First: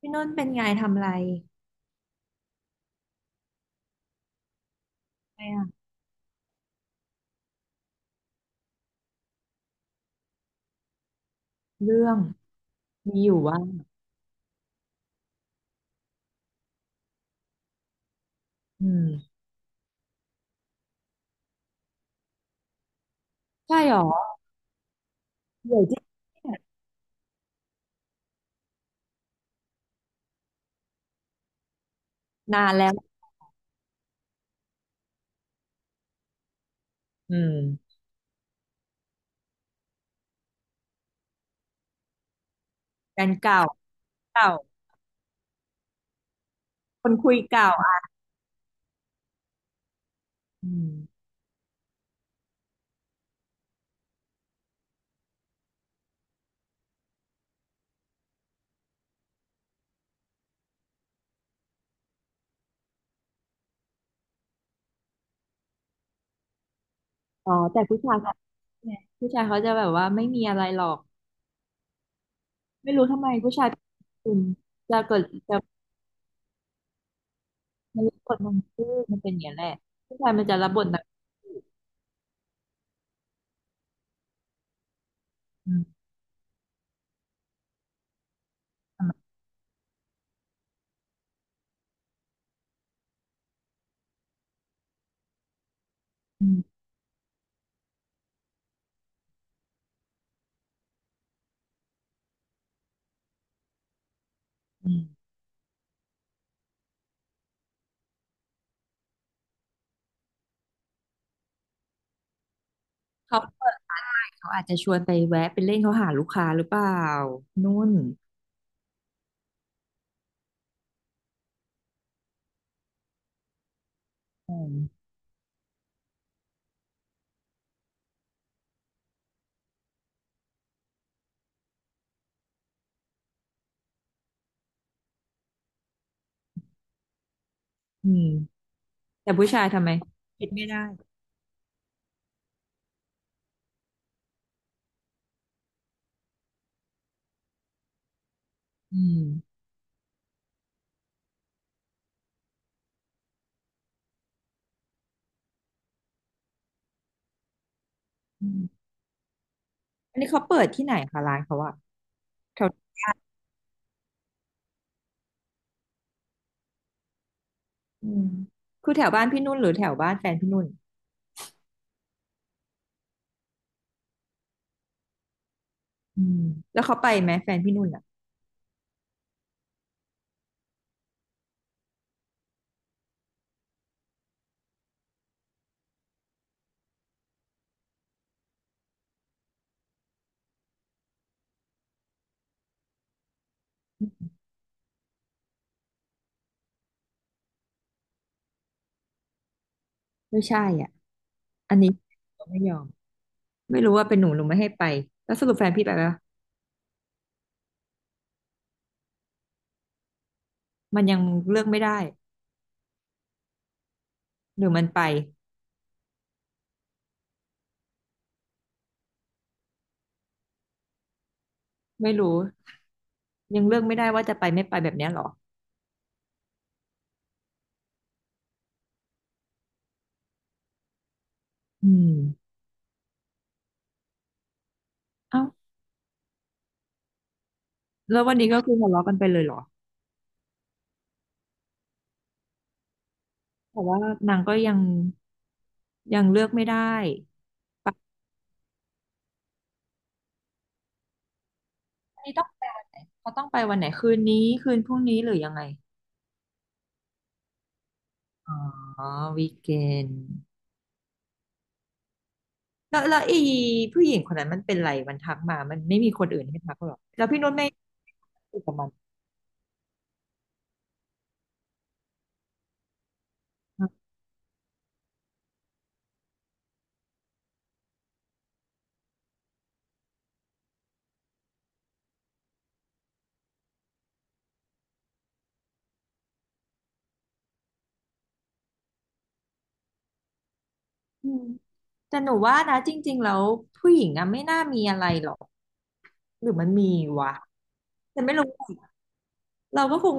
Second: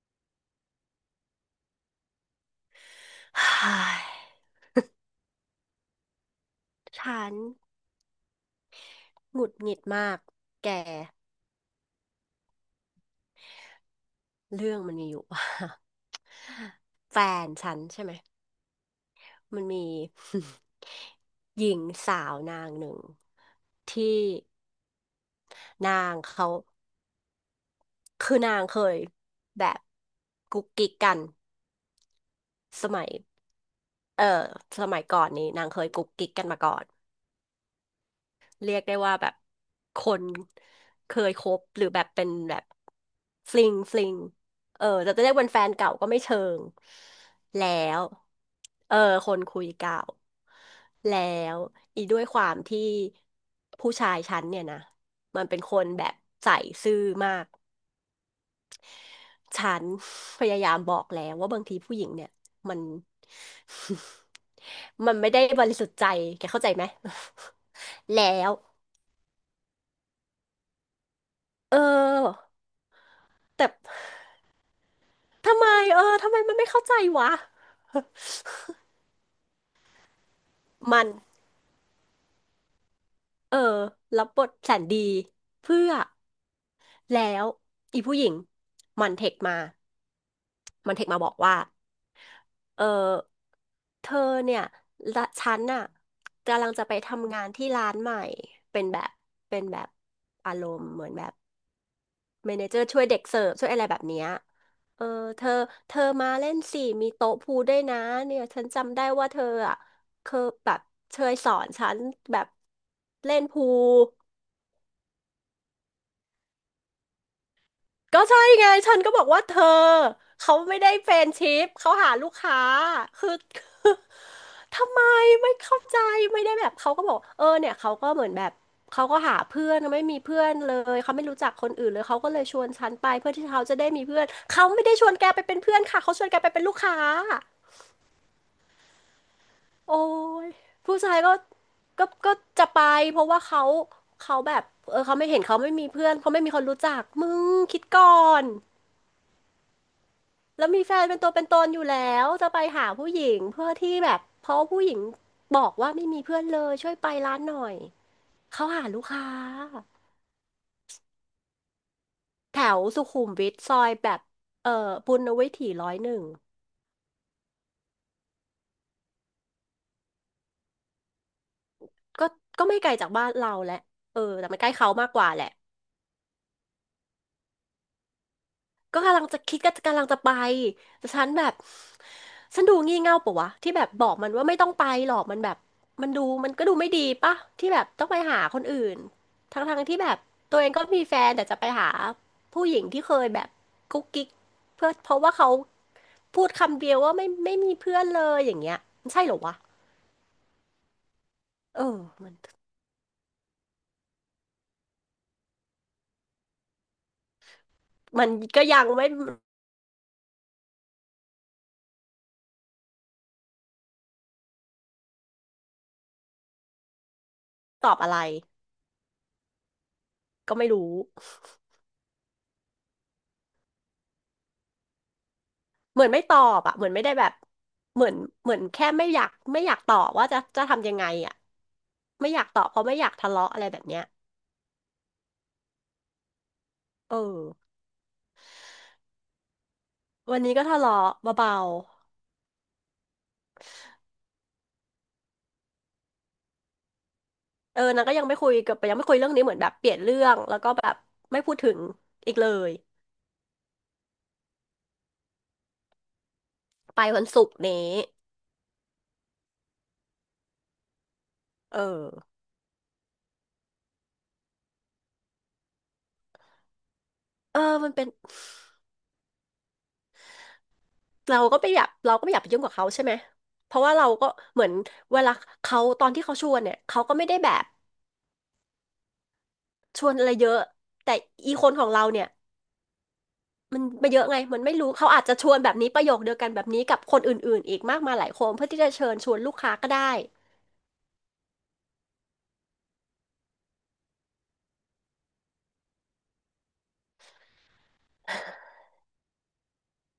พี่นุ่นเป็นไงทำอะไร ฮ่ายไม่อะฉันหงุดหงิดมากแกเรื่องมีอยู่ว่าเรื่องมันมีอยู่ ว่า แฟนฉันใช่ไหมอืมมันมี หญิงสาวนางหนึ่งใช่หรอที่เดี๋ยวที่นางเขาคือนางเคยแบบกุ๊กกิ๊กกันนานสแล้วมัยเออสมัยก่อนนี้นางเคยกุ๊กกิ๊กกันมาก่อน อืมเรียกได้ว่าแบบคนเคยคบหรือแบบเป็นแบบแฟนฟเก่าลิงฟลิงเก่าเออแต่จะเรียกเป็นแฟนเก่าก็ไม่เชิงคนคุยแล้เก่าวอะเออคนคุยเก่าอืแล้มวอีด้วยความที่ผู้ชายฉันเนี่ยนะมันเป็นคนแบบใส่ซื่อมากฉัน พยายามบอกแล้วว่าบางทีผู้หญิงเนี่ยมัน มันไม่ได้บริสุทธิ์ใจแกเข้าใจไหม อ๋อแต่ผู้ ชายแล้เขาวเนี่ยผู้ชายเขาจะแบบว่าไม่มีอะไรหรอกเออ ไม่รู้ทำไมผู้แต่ชายคุณจะเกิดจะทำไมทำไมมันไม่เข้าใจวะ มันรับบทนางเอกมันเป็นอย่างนี้แหละผู้ชายมันจะรับบทนามังนเอกเออรับบทแสนดีอืเพื่มอแล้วอีผู้หญิงทำมันไมเทคมา มันเทคมาบอกว่าเออเธอเนี่ยละฉันน่ะอืกำลังมจะไปทำงานที่ร้านใหม่เป็นแบบเป็นแบบอารมณ์เหมือนแบบ เมเนเจอร์ช่วยเด็กเสิร์ฟช่วยอะไรแบบเนี้ยอืเอมอเธอเธอมาเล่นสิมีโต๊ะพูลด้วยนะเนี่ยฉันจำได้ว่าเธออ่ะเคยแบบเคยสอนฉันแบบเล่เขานพูเปิดล เขาอาจจะชวนไปแวะไปเล่นเขาหาลูกค้าหรือเปล่านุ่นก็ใช่ไงฉันก็บอกว่าเธอเขาไม่ได้แฟรนด์ชิพเขาหาลูกค้าคือ คืออืมทำไมไม่เข้าใจไม่ได้แบบเขาก็บอกเออเนี่ยเขาก็เหมือนแบบเขาก็หาเพื่อนไม่มีเพื่อนเลยเขาไม่รู้จักคนอื่นเลยเขาก็เลยชวนฉันไปเพื่อที่เขาจะได้มีเพื่อนเขาไม่ได้ชวนแกไปเป็นเพื่อนค่ะเขาชวนแกไปเป็นลูกค้าอืม แต่ผู้ชายทำไมโอ้คิยดไม่ได้ผู้ชายก็จะไปเพราะว่าเขาแบบเออเขาไม่เห็นเขาไม่มีเพื่อนเขาไม่มีคนรู้จักมึงคิดก่อน อืมแล้วมีแฟนเป็นตัวเป็นตนอยู่แล้วจะไปหาผู้หญิงเพื่อที่แบบเพราะผู้หญิงบอกว่าไม่มีเพื่อนเลยช่วยไปร้านหน่อยอืเขามหาลูกค้าอันนี้เขาเปิดที่ไหนคะร้านเขาอะแถแถววสุขุมวิทซอยแบบเอ่อปุณณวิถี101อืมคือแถวบ้านพี่นุ่นหรือแถวบ้านแฟนพี่นุ่นก็ก็ไม่ไกลจากบ้านเราแหละเออแต่มันใกล้เขามากกว่าแหละ อืมแล้วเขาไปไหมแฟนพี่นุ่นอะก็กำลังจะคิดก็กำลังจะไปแต่ฉันแบบฉันดูงี่เง่าปะวะที่แบบบอกมันว่าไม่ต้องไปหรอกมันแบบมันดูมันก็ดูไม่ดีปะที่แบบต้องไปหาคนอื่นทั้งที่แบบตัวเองก็มีแฟนแต่จะไปหาผู้หญิงที่เคยแบบกุ๊กกิ๊กเพื่อเพราะว่าเขาพูดคำเดียวว่าไม่มีเพื่อนเลยอย่างเงี้ยมันใช่เหรอวะไม่ใช่อ่ะอันเอนี้อมันเขาไม่ยอม ไม่รู้ว่าเป็นหนูหนูไม่ให้ไป แล้วสรุปแฟนพี่ไปปะมันก็ยังไม่มันยังเลือกไม่ได้หรือมันไปตอบอะไรก็ไม่รู้ ไม่รู้ยังเลือกไม่ได้ว่าจะไปไม่ไปแบบเนี้ยเหรอเหมือนไม่ตอบอะเหมือนไม่ได้แบบเหมือนเหมือนแค่ไม่อยากตอบว่าจะทำยังไงอะอืมไม่อยากตอบเพราะไม่อยากทะเลาะอะไรแบบเนี้ยเอ้าเออแล้ววันนี้ก็คือทะเลาะกันไปเลยเหรอวันนี้ก็ทะเลาะเบาแต่ว่านางก็ยังยังเลือกไม่ได้ ๆเออนางก็ยังไม่คุยเรื่องนี้เหมือนแบบเปลี่ยนเรื่องแล้วก็แบบไม่พูดถึงอีนี่กต้อเลงไปยวันไหนเขาต้องไปวันไหนคืนนี้คืนพรุ่งนี้หรือยังไงไปวันศุกร์นี้อ๋อวีเกนเออแล้วแล้วไอ้ผู้หญิงคนนั้นมันเป็นไรมันทักมามันไม่มีคนอื่นให้ทักหรอกแล้วพี่นุชเออไม่มันเป็นคุยกับมันเราก็ไม่อยากไปยุ่งกับเขาใช่ไหมเพราะว่าเราก็เหมือนเวลาเขาตอนที่เขาชวนเนี่ยเขาก็ไม่ได้แบบชวนอะไรเยอะแต่อีคนของเราเนี่ย มันไปเยอะไงมันไม่รู้เขาอาจจะชวนแบบนี้ประโยคเดียวกันแบบนี้กับคนอื่นๆอีกมากมายหลายคนเพื่อที่จะเชิญชวนลูกค้าก็ได้อืมแต่หนูว่านะจริงๆแล้วผู้หญิงอะไม่น่ามีอะไรหรอกหรือมันมีวะแต่ไม่รู้อะเราก็คง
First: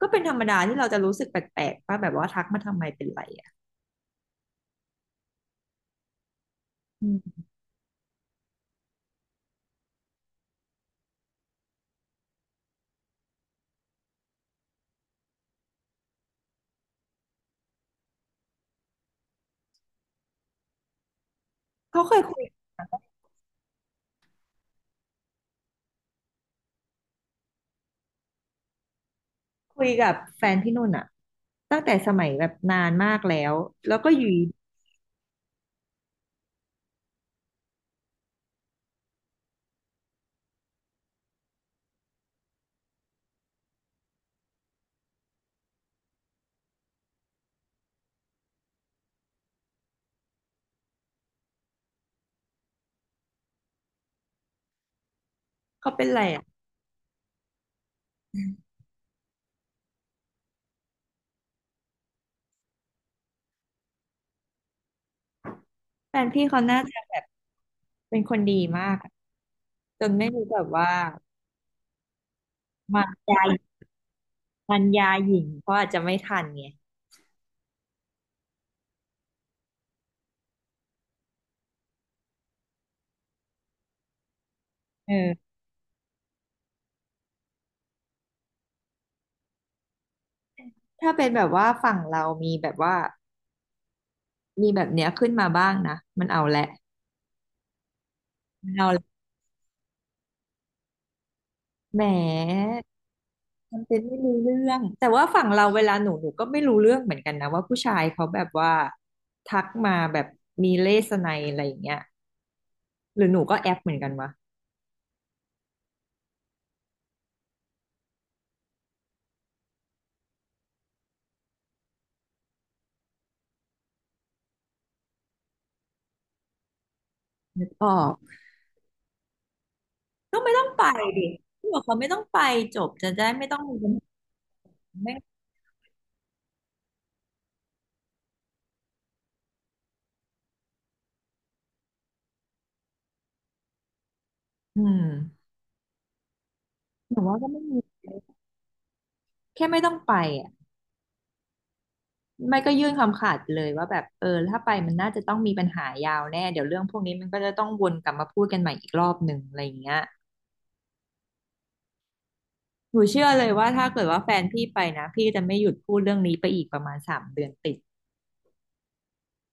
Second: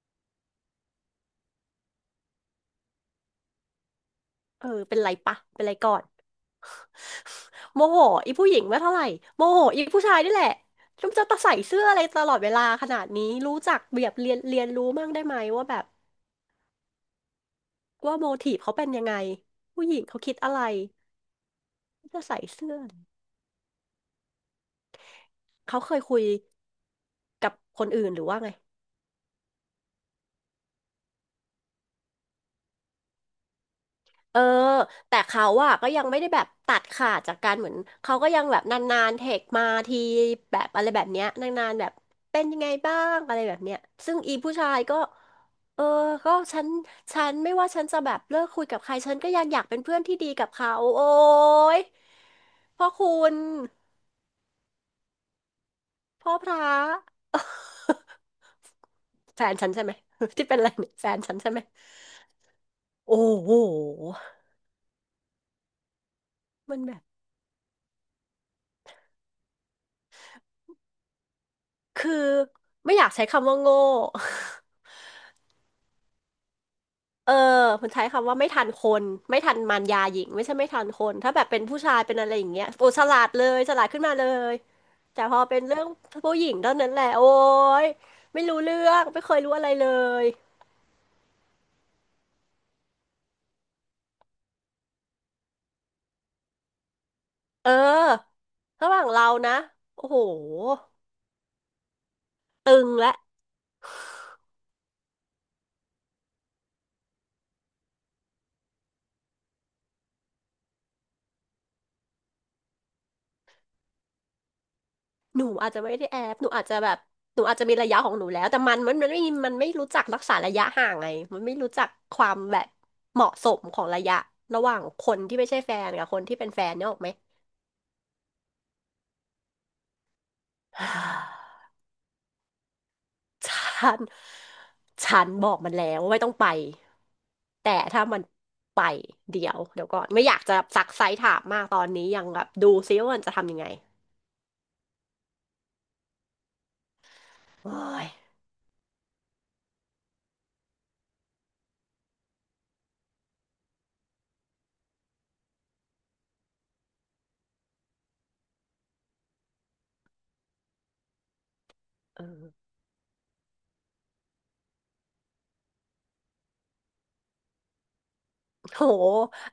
ก็เป็นธรรมดาที่เราจะรู้สึกแปลกๆป่ะแบบว่าทักมาทำไมเป็นไรอ่ะเออเป็นไรปะเป็นไรก่อนอืมโมโหอีผู้หญิงไม่เท่าไหร่โมโหอีผู้ชายนี่แหละจงจะตะใส่เสื้ออะไรตลอดเวลาขนาดนี้รู้จักแบบเรียนเรียนรู้มั่งได้ไหมว่าแบบว่าโมทีฟเขาเป็นยังไงผู้หญิงเขาคิดอะไรเขาเคจะยคุใส่ย เสื้อเขาเคยคุยกับคนอื่นหรือว่าไง คุยกับแฟนพี่นุ่นอะตั้งแต่สมัยแบบนานมากแล้วแล้วก็อยู่เออดีแต่เขาอะก็ยังไม่ได้แบบตัดขาดจากการเหมือนเขาก็ยังแบบนานๆเทคมาทีแบบอะไรแบบเนี้ยนานๆแบบเป็นยังไงบ้างอะไรแบบเนี้ยซึ่งอีผู้ชายก็เออก็ฉันฉันไม่ว่าฉันจะแบบเลิกคุยกับใครฉันก็ยังอยากเป็นเพื่อนที่ดีกับเขาโอ้ยพ่อคุณเขาเป็นไรพ่ออะพระ แฟนฉันใช่ไหม ที่เป็นอะไรเนี่ยแฟนฉันใช่ไหมโอ้โหแฟนพี่เขามัน่านแบจะบ แบบเป็นคนดีมากอะจนไม่รู้แบบว่าคือไม่อมายากใช้ยาคำว่าโง่ มันยาหญิงเขาอาจจะไม่ทันไงเออมันใช้คำว่าไม่ทันคนไม่ทันมารยาหญิงไม่ใช่ไม่ทันคนถ้าแบบเป็นผู้ชายเป็นอะไรอย่างเงี้ยโอ้ฉลาดเลยฉลาดขึ้นมาเลยแต่พอเออเป็นเรื่องผู้หญิงเท่านั้นแหละโอ้ยไม่รู้เรื่องไม่เคยรู้อะไรเลยถ้าเป็นแบบว่าฝั่งเรามีแบบว่ามีแบบเนี้ยขึ้นมาบ้างนะมันเอาแหละเออมันระเอาหแหว่าละงเรานะโอ้โหแหมตึงและ มันเป็นไม่รู้เรื่องแต่ว่าฝั่งเราเวลาหนูหนูก็ไม่รู้เรื่องเหมือนกันนะว่าผู้ชายเขาแบบว่าทักมาแบบมีเลสไนอะไรอย่างเงี้ย หรือหนูก็แอปเหมือนกันวะหนูอาจจะไม่ได้แอบหนูอาจจะแบบหนูอาจจะมีระยะของหนูแล้วแต่มันไม่รู้จักรักษาระยะห่างไงมันไม่รู้จักความแบบเหมาะสมของระยะระหว่างคนที่ไม่ใช่แฟนกับคนที่เป็นแฟนเนี่ยออกไหม ออกก็ไม่ต้องไปดิที่ บอกเขาไม่ต้องไปจบจะได้ไม่ฉต้องมีปััญนหาไม่ฉันบอกมันแล้วว่าไม่ต้องไปแต่ถ้ามันไปเดี๋ยวเดี๋ยวก่อนไม่อยากจะซักไซส์ถามมากตอนนี้ยังแบบดูซิว่ามันจะทำยังไงอืมหนูว่าก็ไม่โอ้มียแค่ไม่ต้องไปอ่ะไม่ก็ยื่นคำขาดไปเลยว่าแบบเออถ้าไปมันน่าจะต้องมีปัญหายาวแน่เดี๋ยวเรื่องพวกนี้มันก็จะต้องวนกลับมาพูดกันใหม่อีกรอบหนึ่งอะไรอย่างเงี้ยเออ หนูเชื่อเลยว่าถ้าเกิดว่าแฟนพี่ไปนะพี่จะไม่หยุดพูดเรื่องนี้ไปอีกประมาณ3 เดือนติด โห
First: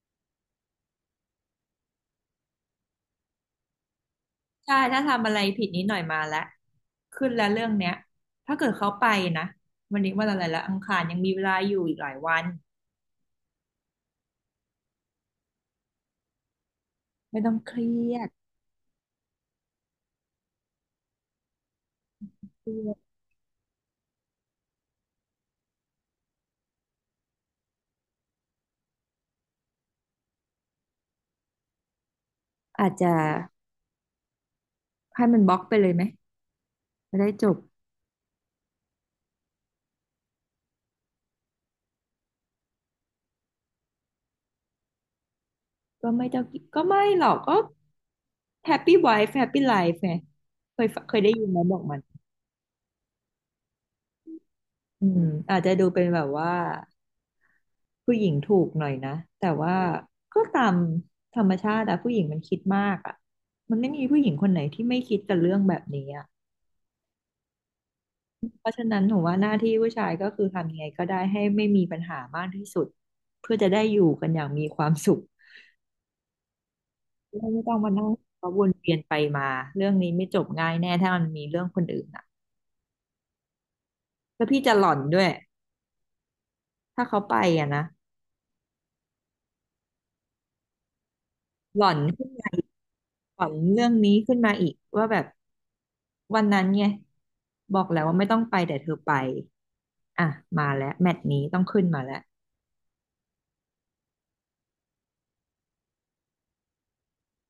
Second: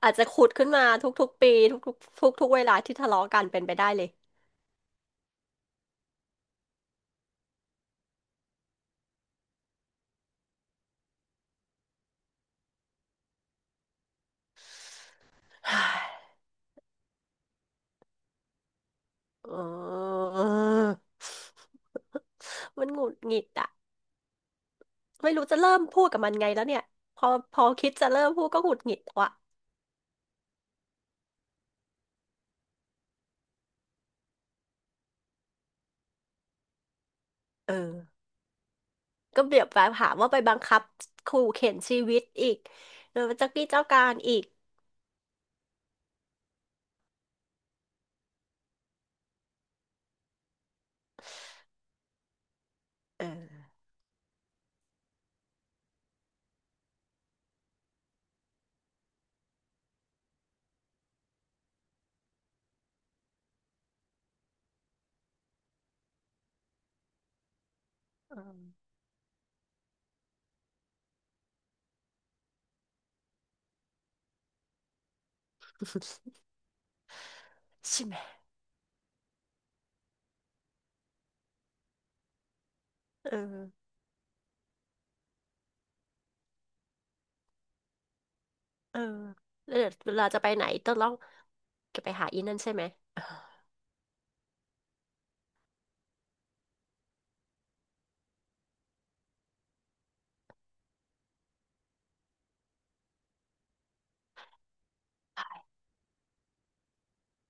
อาจจะขุดขึ้นมาทุกๆปีทุกๆทุกๆเวลาที่ทะเลาะกันเป็นไปได้เลยใช่ถ้าทำอะไรผิดนิดหน่อยมาแล้วขึ้นแล้วเรื่องเนี้ยถ้าเกิดเขาไปนะวันนี้วันอะไรละอังคารยังมีเวลาอยู่อีกหลายวันฮ่าไม่ต้องเครียดเออเครีมันยหงุดดหงิดอะไม่รู้จะเริ่มพูดกับมันไงแล้วเนี่ยพอพอคิดจะเริ่มพูดก็หงุดหงิดว่ะอาจจะให้มันบล็อกไปเลยไหมจะได้จบเออ ก็เบียบแบบหาว่าไปบังคับขู่เข็นชีวิตอีกเออเจ้ากี้เจ้าการอีกก็ไม่ต้องก็ไม่หรอกก็แฮปปี้ไวฟ์แฮปปี้ไลฟ์ไงเคยเคยได้ยินไหมบอกมันเอออืมอาจจะดูเป็นแบบว่าผู้หญิงถูกหน่อยนะแต่ว่าก็ตามธรรมชาติอะผู้หญิงมันคิดมากอะมันไม่มีผู้หญิงคนไหนที่ไม่คิดกับเรื่องแบบนี้อะ เอเพราะฉะนั้นหนูว่าหน้าที่ผู้ชายก็คือทำยังไงก็ได้ให้ไม่มีปัญหามากที่สุดเพื่อจะได้อยู่กันอย่างมีความสุขอไม่ต้องมาใช่นั่งไหมเพราะวนเวียนไปมาเรื่องนี้ไม่จบง่ายแน่ถ้ามันมีเรื่องคนอื่นอ่ะเออแล้วพี่จะหล่อนด้วยถ้าเขาไปอ่ะนะเออแล้วเดี๋ยวเวลาจะไปไหนต้องหล่อนจะไปขึ้หานอีนั่นใช่ไหม หล่อนเรื่องนี้ขึ้นมาอีกว่าแบบวันนั้นไงบอกแล้วว่าไม่ต้องไปแต่เธอไปอ่ะมาแล้วแมตช์นี้ต้องขึ้นมาแล้ว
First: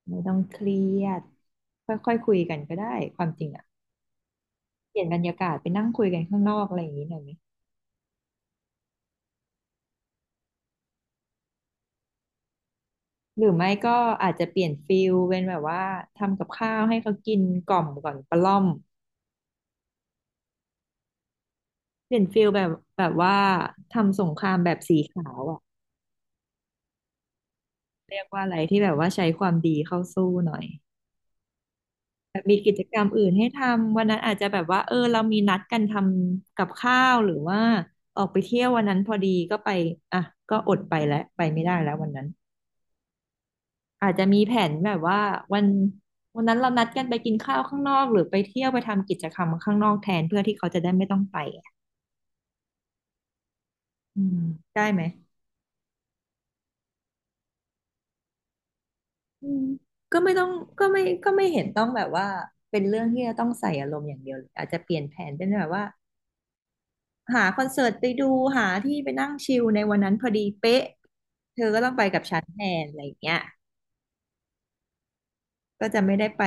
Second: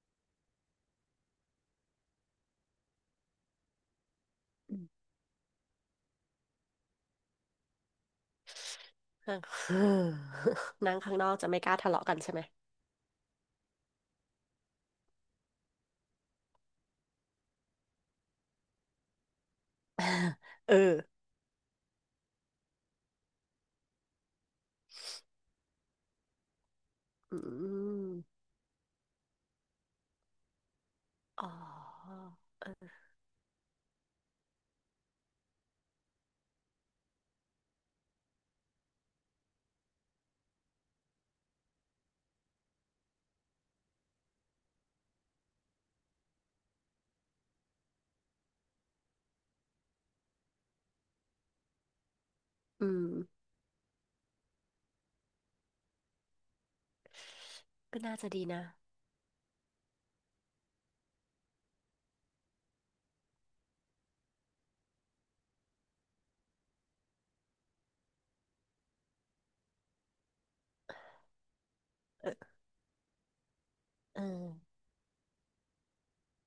ไม่ต้องเครียดค่อยๆคุยกันก็ได้ความจริงอ่ะ เปลี่ยนบรรยากาศไปนั่งคุยกันข้างนอกอะไรอย่างนี้หน่อยไหมนั่ง นั่งข้างนอกจะไม่กล้าทะเลาะกันใช่ไหมหรือไม่ก็อาจจะเปลี่ยนฟิลเป็นแบบว่าทำกับข้าวให้เขากินกล่อมก่อนประล่อมเออเปลี่ยนฟิลแบบแบบว่าทำสงครามแบบสีขาวอ่ะอืมเรียกว่าอะไรที่แบบว่าใช้ความดีเข้าสู้หน่อยอ๋อแบบมีกิจกรรมอื่นให้ทำวันนั้นอาจจะแบบว่าเออเรามีนัดกันทำกับข้าวหรือว่าออกไปเที่ยววันนั้นพอดีก็ไปอ่ะก็อดไปแล้วไปไม่ได้แล้ววันนั้น อาจจะมีแผนแบบว่าวันวันนั้นเรานัดกันไปกินข้าวข้างนอกหรือไปเที่ยวไปทำกิจกรรมข้างนอกแทนเพื่อที่เขาจะได้ไม่ต้องไปอะอืมอืมได้ไหมก็น่าจะดีนะ อืมก็ไม่ต้องก็ไม่ก็ไม่เห็นต้องแบบว่าเป็นเรื่องที่จะต้องใส่อารมณ์อย่างเดียวเลยอาจจะเปลี่ยนแผนเป็นแบบว่าหาคอนเสิร์ตไปดูหาที่ไปนั่งชิลในวันนั้นพอดีเป๊ะเธอก็ต้องไปกับฉันเออแทนอะไรอย่างเงี้ยเออก็จะไม่ได้ไป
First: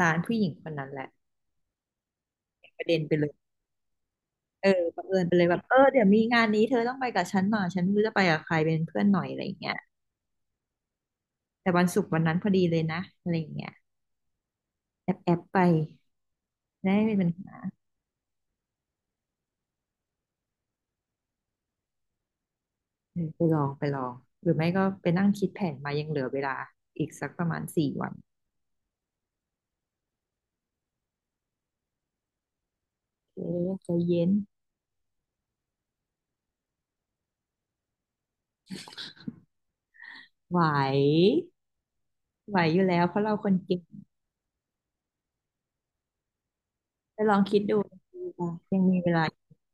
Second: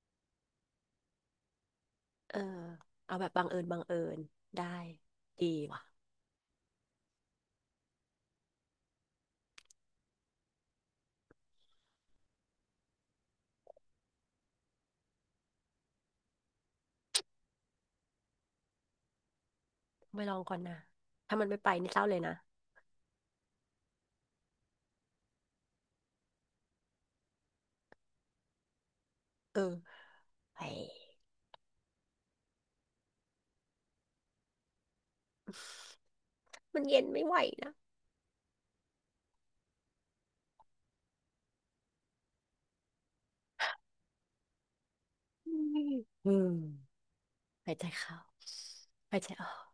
ร้านผู้หญิงคนนั้นแหละเออเป็นประเด็นไปเอาเลแบบย บังเอิญบังเอิญได้เออบังเอิญไปเลดียแบบเออว่ะเดี๋ยวมีงานนี้เธอต้องไปกับฉันหน่อยฉันไม่รู้จะไปกับใครเป็นเพื่อนหน่อยอะไรอย่างเงี้ยแต่วันศุกร์วันนั้นพอดีเลยนะอะไรอย่างเงี้ยแอบแอบไปได้ไม่เป็นปัญหาไปลองก่อนนะ ถ้ามันไม่ไปนี่เศร้าเลยนะเออไปลองหรือไม่ก็ไปนั่งคิดแผนมายังเหลือเวลาอีกสักประมาณ4 วันเออเฮ้ย เออใจเย็น มันเย็นไม่ไหวนะไหวไหวอยู่แล้วเพราะเราคนเก่งอืมอืมไปลองคิดหายดูใจเข้ายังมีเวหายลาใจออก